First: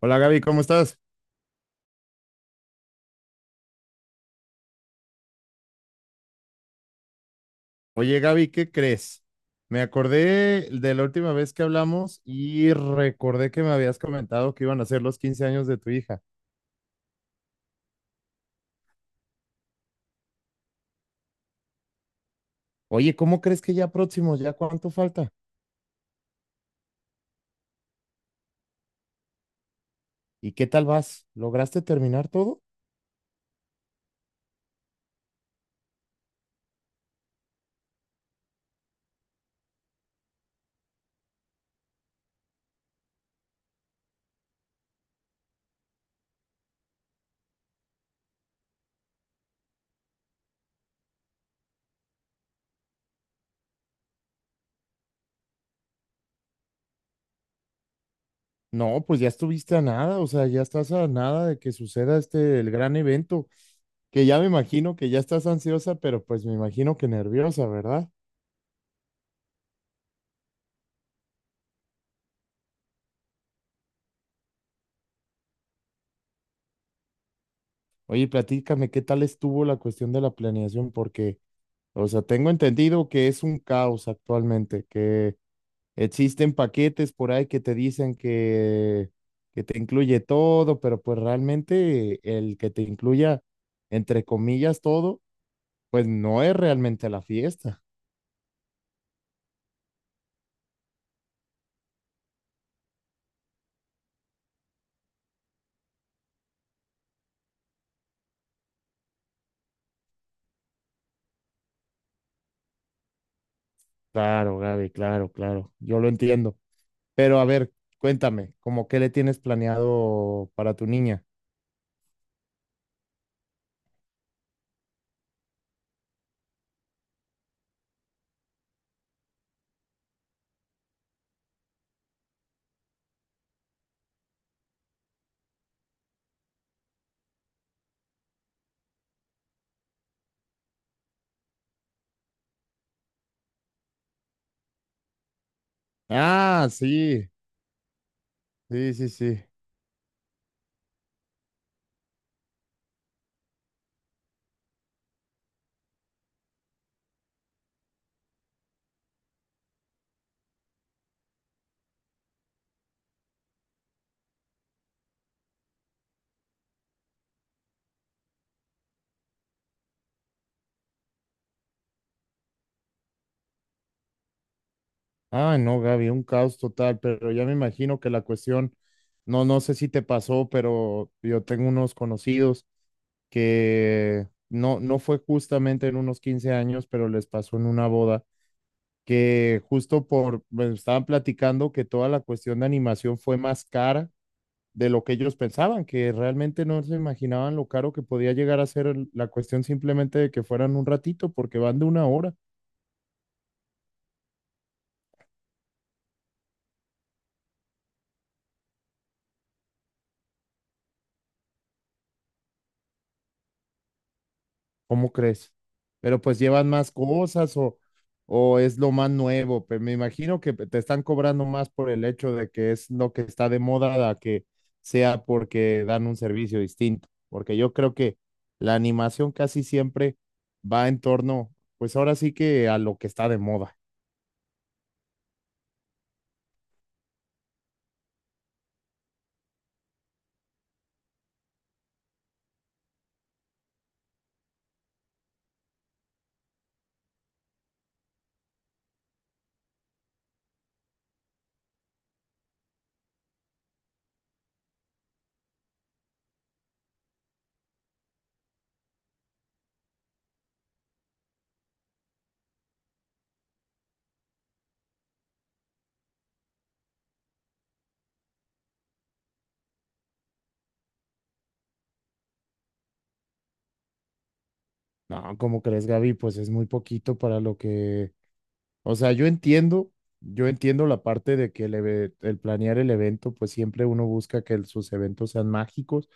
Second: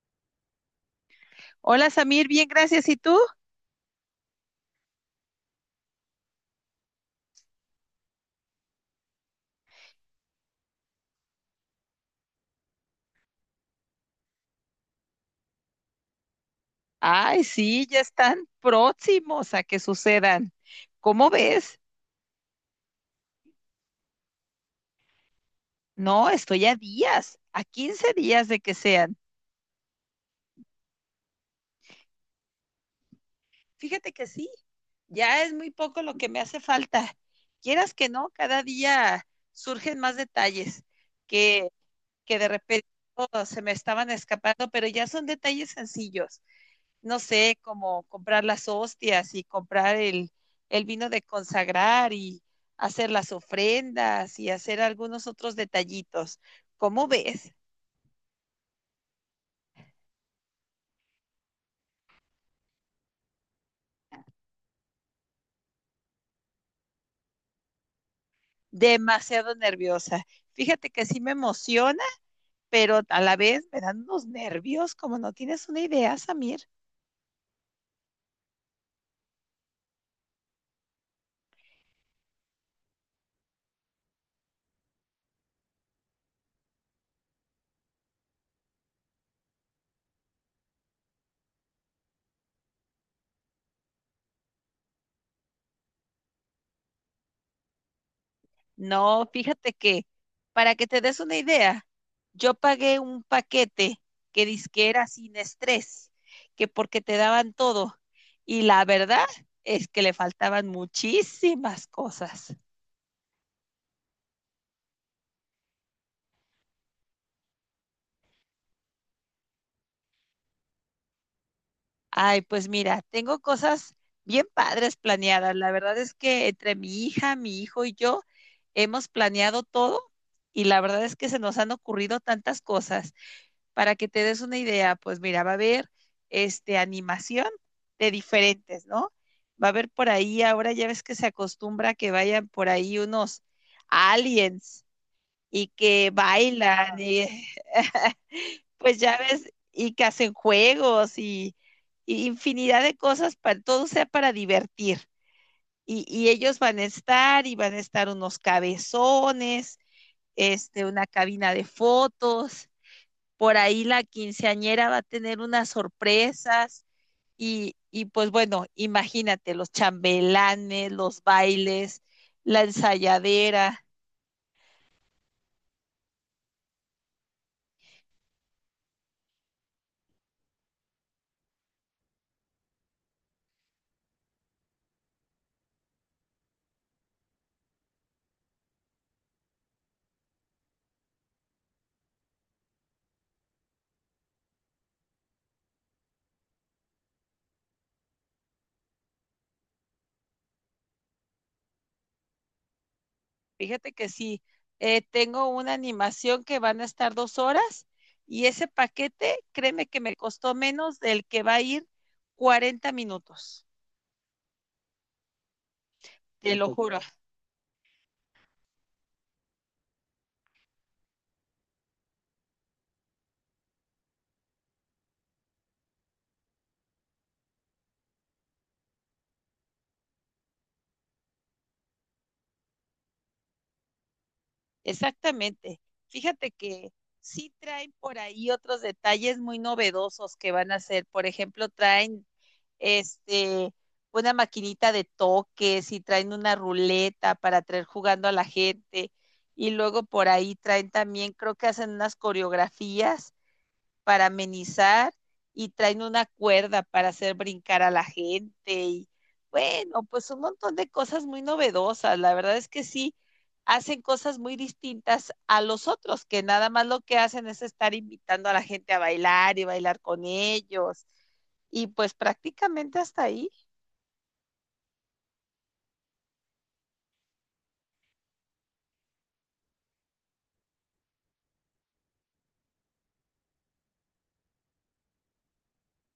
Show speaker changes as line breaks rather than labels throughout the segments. Hola Gaby, ¿cómo estás?
Hola Samir, bien, gracias. ¿Y tú?
Oye Gaby, ¿qué crees? Me acordé de la última vez que hablamos y recordé que me habías comentado que iban a ser los 15 años de tu hija.
Ay, sí, ya están próximos a que sucedan. ¿Cómo ves?
Oye, ¿cómo crees que ya próximos? ¿Ya cuánto falta?
No, estoy a días, a 15 días de que sean.
¿Y qué tal vas? ¿Lograste terminar todo?
Fíjate que sí, ya es muy poco lo que me hace falta. Quieras que no, cada día surgen más detalles que, que de repente oh, se me estaban escapando, pero ya son detalles sencillos. No sé, como comprar las hostias y comprar el vino de consagrar y hacer las ofrendas y hacer algunos otros detallitos. ¿Cómo ves?
No, pues ya estuviste a nada, o sea, ya estás a nada de que suceda el gran evento, que ya me imagino que ya estás ansiosa, pero pues me imagino que nerviosa, ¿verdad?
Demasiado nerviosa. Fíjate que sí me emociona, pero a la vez me dan unos nervios como no tienes una idea, Samir.
Oye, platícame, ¿qué tal estuvo la cuestión de la planeación? Porque... O sea, tengo entendido que es un caos actualmente, que existen paquetes por ahí que te dicen que te incluye todo, pero pues realmente el que te incluya, entre comillas, todo, pues no es realmente la fiesta.
No, para que te des una idea, yo pagué un paquete que dizque era sin estrés, que porque te daban todo. Y la verdad es que le faltaban muchísimas cosas.
Claro, Gaby, claro, claro, yo lo entiendo. Pero a ver, cuéntame, ¿cómo qué le tienes planeado para tu niña?
Ay, pues mira, tengo cosas bien padres planeadas. La verdad es que entre mi hija, mi hijo y yo hemos planeado todo y la verdad es que se nos han ocurrido tantas cosas. Para que te des una idea, pues mira, va a haber animación de diferentes, ¿no? Va a haber por ahí, ahora ya ves que se acostumbra que vayan por ahí unos aliens y que
Ah,
bailan y
sí, sí,
pues
sí,
ya
sí.
ves, y que hacen juegos y infinidad de cosas, para, todo sea para divertir. Y ellos van a estar y van a estar unos cabezones, este, una cabina de fotos, por ahí la quinceañera va a tener unas sorpresas y pues bueno, imagínate los chambelanes, los bailes, la ensayadera.
Ah, no, Gaby, un caos total, pero ya me imagino que la cuestión, no, no sé si te pasó, pero yo tengo unos conocidos que no, no fue justamente en unos 15 años, pero les pasó en una boda, que justo por, me estaban platicando que toda la cuestión de animación fue más cara de lo que ellos pensaban, que realmente no se imaginaban lo caro que podía llegar a ser la cuestión simplemente de que fueran un ratito, porque van de una hora.
Fíjate que sí, tengo una animación que van a estar 2 horas y ese paquete, créeme que me costó menos del que va a ir 40 minutos,
¿Cómo crees? Pero pues
te
llevan
lo
más
juro.
cosas o es lo más nuevo. Pero me imagino que te están cobrando más por el hecho de que es lo que está de moda a que sea porque dan un servicio distinto. Porque yo creo que la animación casi siempre va en torno, pues ahora sí que a lo que está de moda.
Exactamente. Fíjate que sí traen por ahí otros detalles muy novedosos que van a hacer. Por ejemplo, traen este una maquinita de toques y traen una ruleta para traer jugando a la gente. Y luego por ahí traen también, creo que hacen unas coreografías para amenizar y traen una cuerda para hacer brincar a la gente y bueno, pues un montón de cosas muy novedosas. La verdad es que sí, hacen cosas muy distintas a los otros, que nada más lo que hacen es estar invitando a la gente a bailar y bailar con ellos. Y pues prácticamente hasta ahí,
No, ¿cómo crees, Gaby? Pues es muy poquito para lo que... O sea, yo entiendo la parte de que el planear el evento, pues siempre uno busca que sus eventos sean mágicos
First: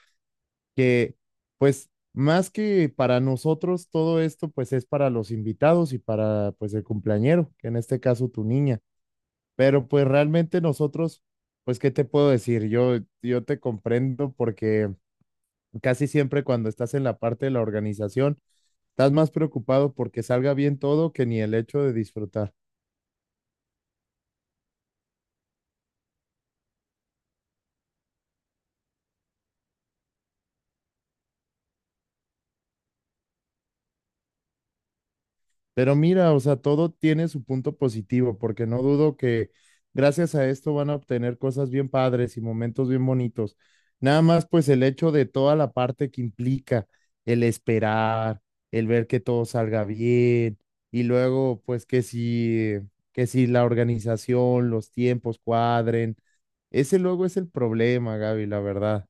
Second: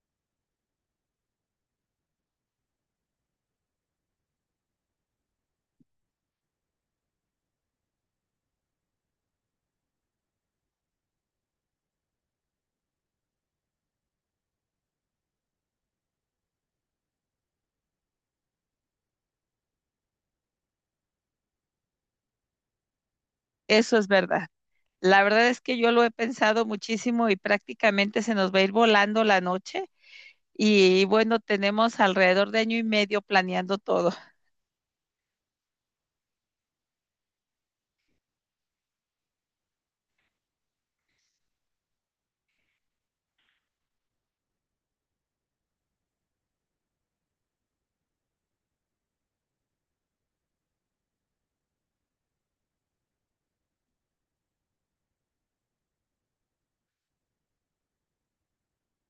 que pues más que para nosotros todo esto pues es para los invitados y para pues el cumpleañero, que en este caso tu niña, pero pues realmente nosotros pues qué te puedo decir, yo te comprendo porque casi siempre cuando estás en la parte de la organización estás más preocupado porque salga bien todo que ni el hecho de disfrutar.
eso es verdad. La verdad es que yo lo he pensado muchísimo y prácticamente se nos va a ir volando la noche. Y bueno, tenemos alrededor de año y medio planeando todo.
Pero mira, o sea, todo tiene su punto positivo, porque no dudo que gracias a esto van a obtener cosas bien padres y momentos bien bonitos. Nada más, pues el hecho de toda la parte que implica el esperar, el ver que todo salga bien y luego, pues que si la organización, los tiempos cuadren. Ese luego es el problema, Gaby, la verdad.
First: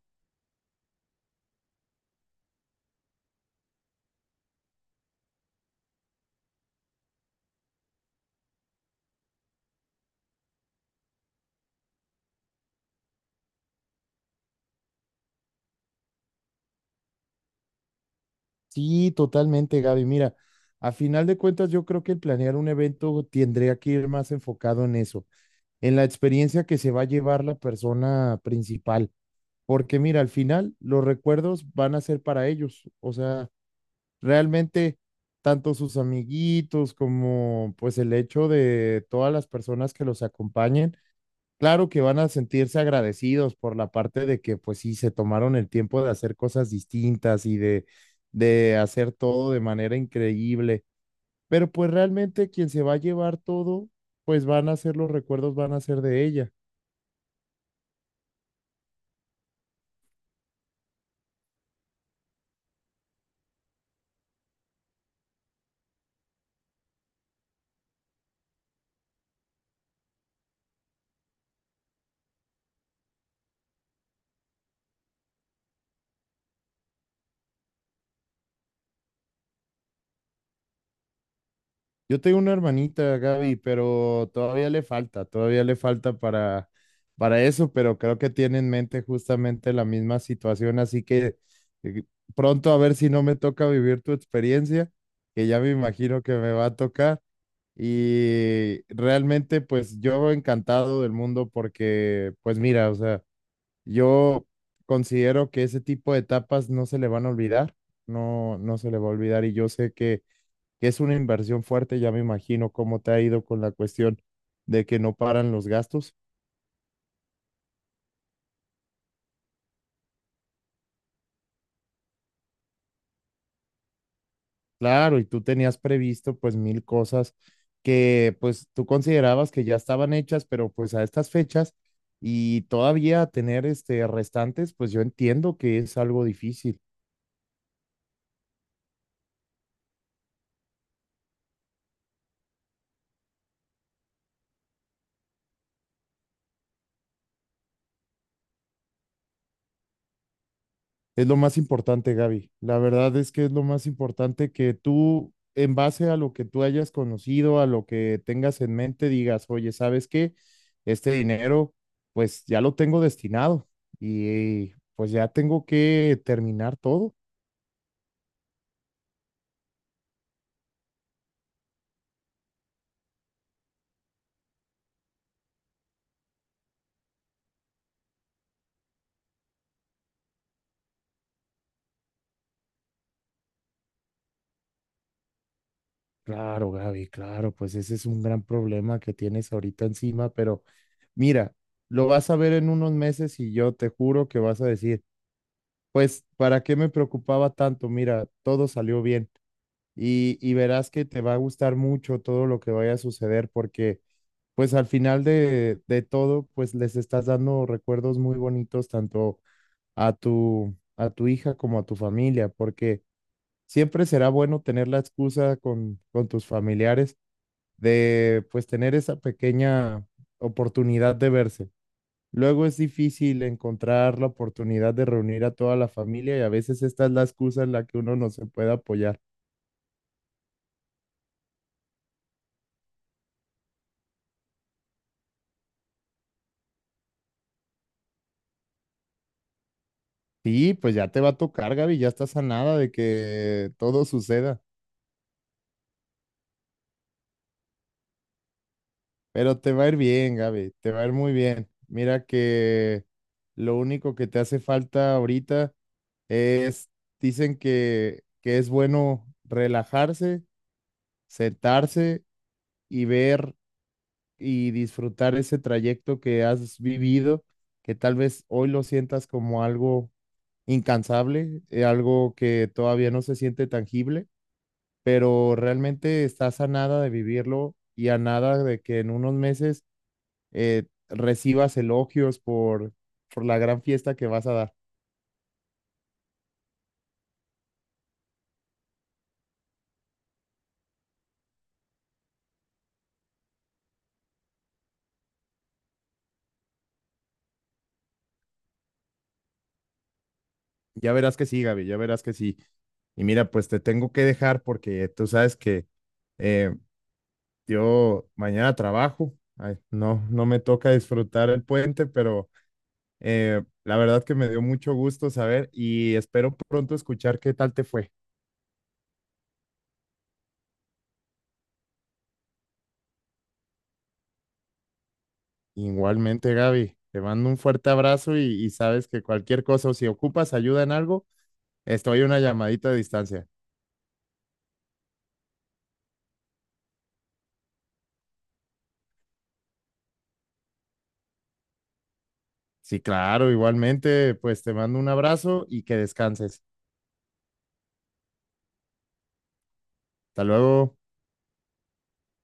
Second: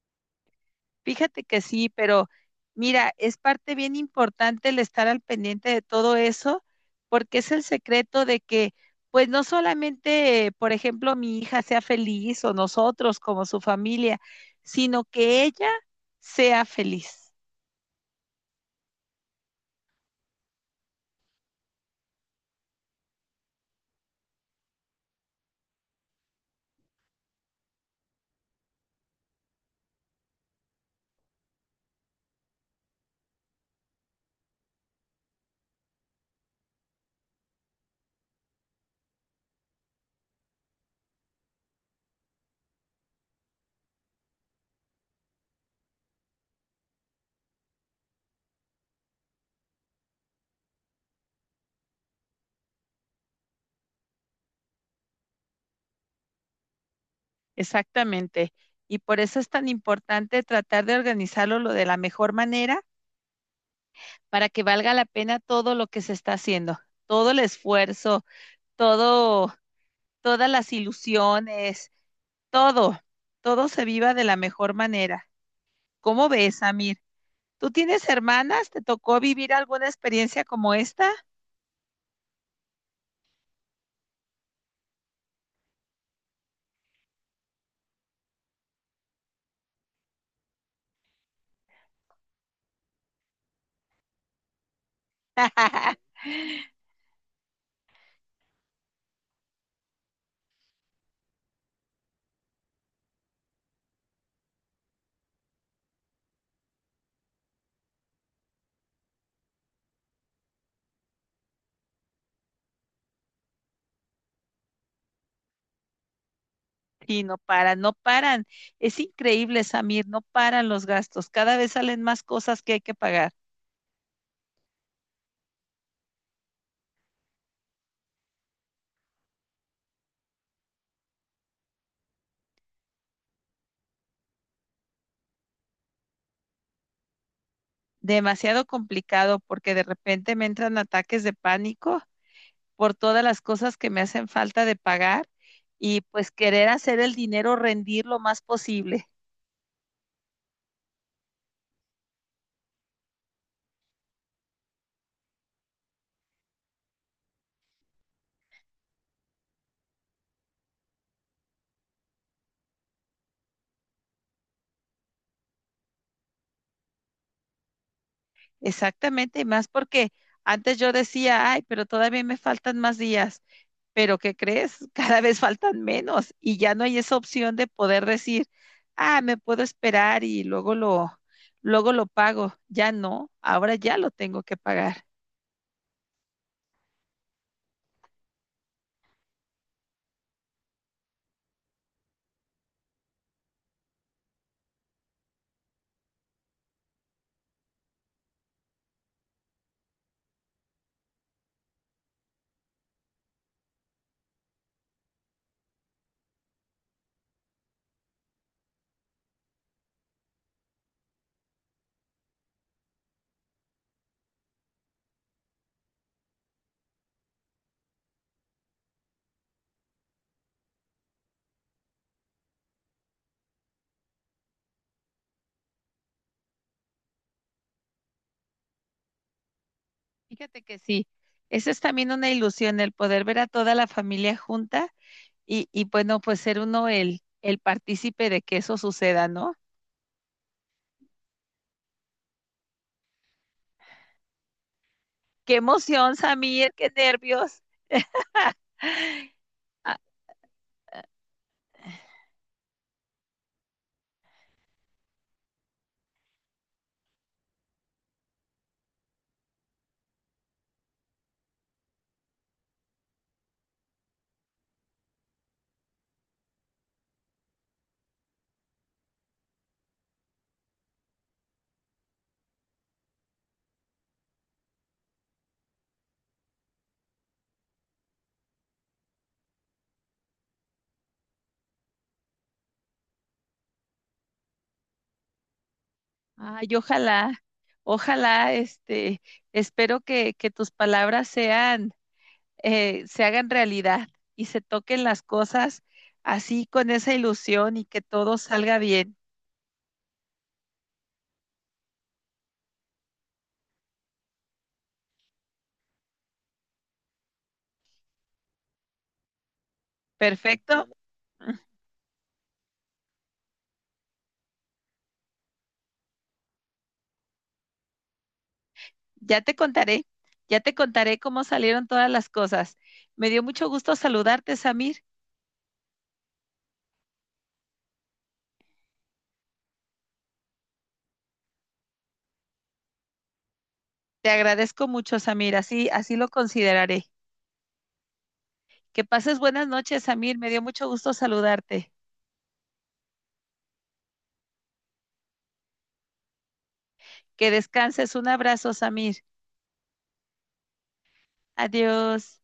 Fíjate que sí, pero mira, es parte bien importante el estar al pendiente de todo eso, porque es el secreto de que, pues no solamente, por ejemplo, mi hija sea feliz o nosotros como su familia, sino que ella sea feliz.
Sí, totalmente, Gaby. Mira, a final de cuentas, yo creo que el planear un evento tendría que ir más enfocado en eso, en la experiencia que se va a llevar la persona principal. Porque mira, al final los recuerdos van a ser para ellos. O sea, realmente, tanto sus amiguitos como pues el hecho de todas las personas que los acompañen. Claro que van a sentirse agradecidos por la parte de que, pues sí, se tomaron el tiempo de hacer cosas distintas y de hacer todo de manera increíble. Pero pues realmente quien se va a llevar todo, pues van a ser los recuerdos, van a ser de ella.
Exactamente. Y por eso es tan importante tratar de organizarlo lo de la mejor manera para que valga la pena todo lo que se está haciendo, todo el esfuerzo, todo, todas las ilusiones. Todo, todo se viva de la mejor manera. ¿Cómo ves, Amir? ¿Tú tienes hermanas? ¿Te tocó vivir alguna experiencia como esta?
Yo tengo una hermanita, Gaby, pero todavía le falta para, eso, pero creo que tiene en mente justamente la misma situación, así que eh, pronto a ver si no me toca vivir tu experiencia, que ya me imagino que me va a tocar. Y realmente, pues yo encantado del mundo porque, pues mira, o sea, yo considero que ese tipo de etapas no se le van a olvidar, no, no se le va a olvidar y yo sé que es una inversión fuerte, ya me imagino cómo te ha ido con la cuestión de que no paran los gastos.
Y no paran, no paran. Es increíble, Samir, no paran los gastos. Cada vez salen más cosas que hay que pagar.
Claro, y tú tenías previsto pues mil cosas que pues tú considerabas que ya estaban hechas, pero pues a estas fechas y todavía tener restantes, pues yo entiendo que es algo difícil.
Demasiado complicado porque de repente me entran ataques de pánico por todas las cosas que me hacen falta de pagar y pues querer hacer el dinero rendir lo más posible.
Es lo más importante, Gaby. La verdad es que es lo más importante que tú, en base a lo que tú hayas conocido, a lo que tengas en mente, digas, oye, ¿sabes qué? Este dinero pues ya lo tengo destinado y pues ya tengo que terminar todo.
Exactamente, y más porque antes yo decía, ay, pero todavía me faltan más días, pero ¿qué crees? Cada vez faltan menos y ya no hay esa opción de poder decir, ah, me puedo esperar y luego lo pago. Ya no, ahora ya lo tengo que pagar.
Claro, Gaby, claro, pues ese es un gran problema que tienes ahorita encima, pero mira, lo vas a ver en unos meses y yo te juro que vas a decir, pues, ¿para qué me preocupaba tanto? Mira, todo salió bien y verás que te va a gustar mucho todo lo que vaya a suceder porque, pues, al final de todo, pues, les estás dando recuerdos muy bonitos tanto a tu hija como a tu familia, porque siempre será bueno tener la excusa con tus familiares de pues tener esa pequeña oportunidad de verse. Luego es difícil encontrar la oportunidad de reunir a toda la familia y a veces esta es la excusa en la que uno no se puede apoyar.
Fíjate que sí, esa es también una ilusión, el poder ver a toda la familia junta y bueno, pues ser uno el partícipe de que eso suceda, ¿no?
Sí, pues ya te va a tocar, Gaby, ya estás a nada de que todo suceda,
Qué emoción, Samir, qué nervios.
pero te va a ir
Ah,
bien, Gaby, te va a ir muy bien. Mira que lo único que te hace falta ahorita es, dicen que es bueno relajarse, sentarse y ver y disfrutar ese trayecto que has vivido, que tal vez hoy lo sientas como algo incansable, algo que todavía no se siente tangible, pero realmente estás a nada de vivirlo y a nada de que en unos meses recibas elogios por la gran fiesta que vas a dar.
ay, ojalá, ojalá, espero que tus palabras sean, se hagan realidad y se toquen las cosas así con esa ilusión y que todo salga bien.
Ya verás que sí, Gaby, ya verás que sí. Y mira, pues te tengo que dejar porque tú sabes que eh, yo mañana trabajo. Ay, no, no me
Perfecto.
toca disfrutar el puente, pero la verdad que me dio mucho gusto saber y espero pronto escuchar qué tal te fue.
Ya te contaré, ya te contaré cómo salieron todas las cosas. Me dio mucho gusto saludarte, Samir.
Igualmente, Gaby, te mando un fuerte abrazo y sabes que cualquier cosa o si ocupas ayuda en algo, estoy a una llamadita de distancia.
Te agradezco mucho, Samir. Así, así lo consideraré. Que pases buenas noches, Samir. Me dio mucho gusto saludarte.
Sí, claro, igualmente, pues te mando un abrazo y que descanses.
Que descanses. Un abrazo, Samir.
Hasta luego.
Adiós.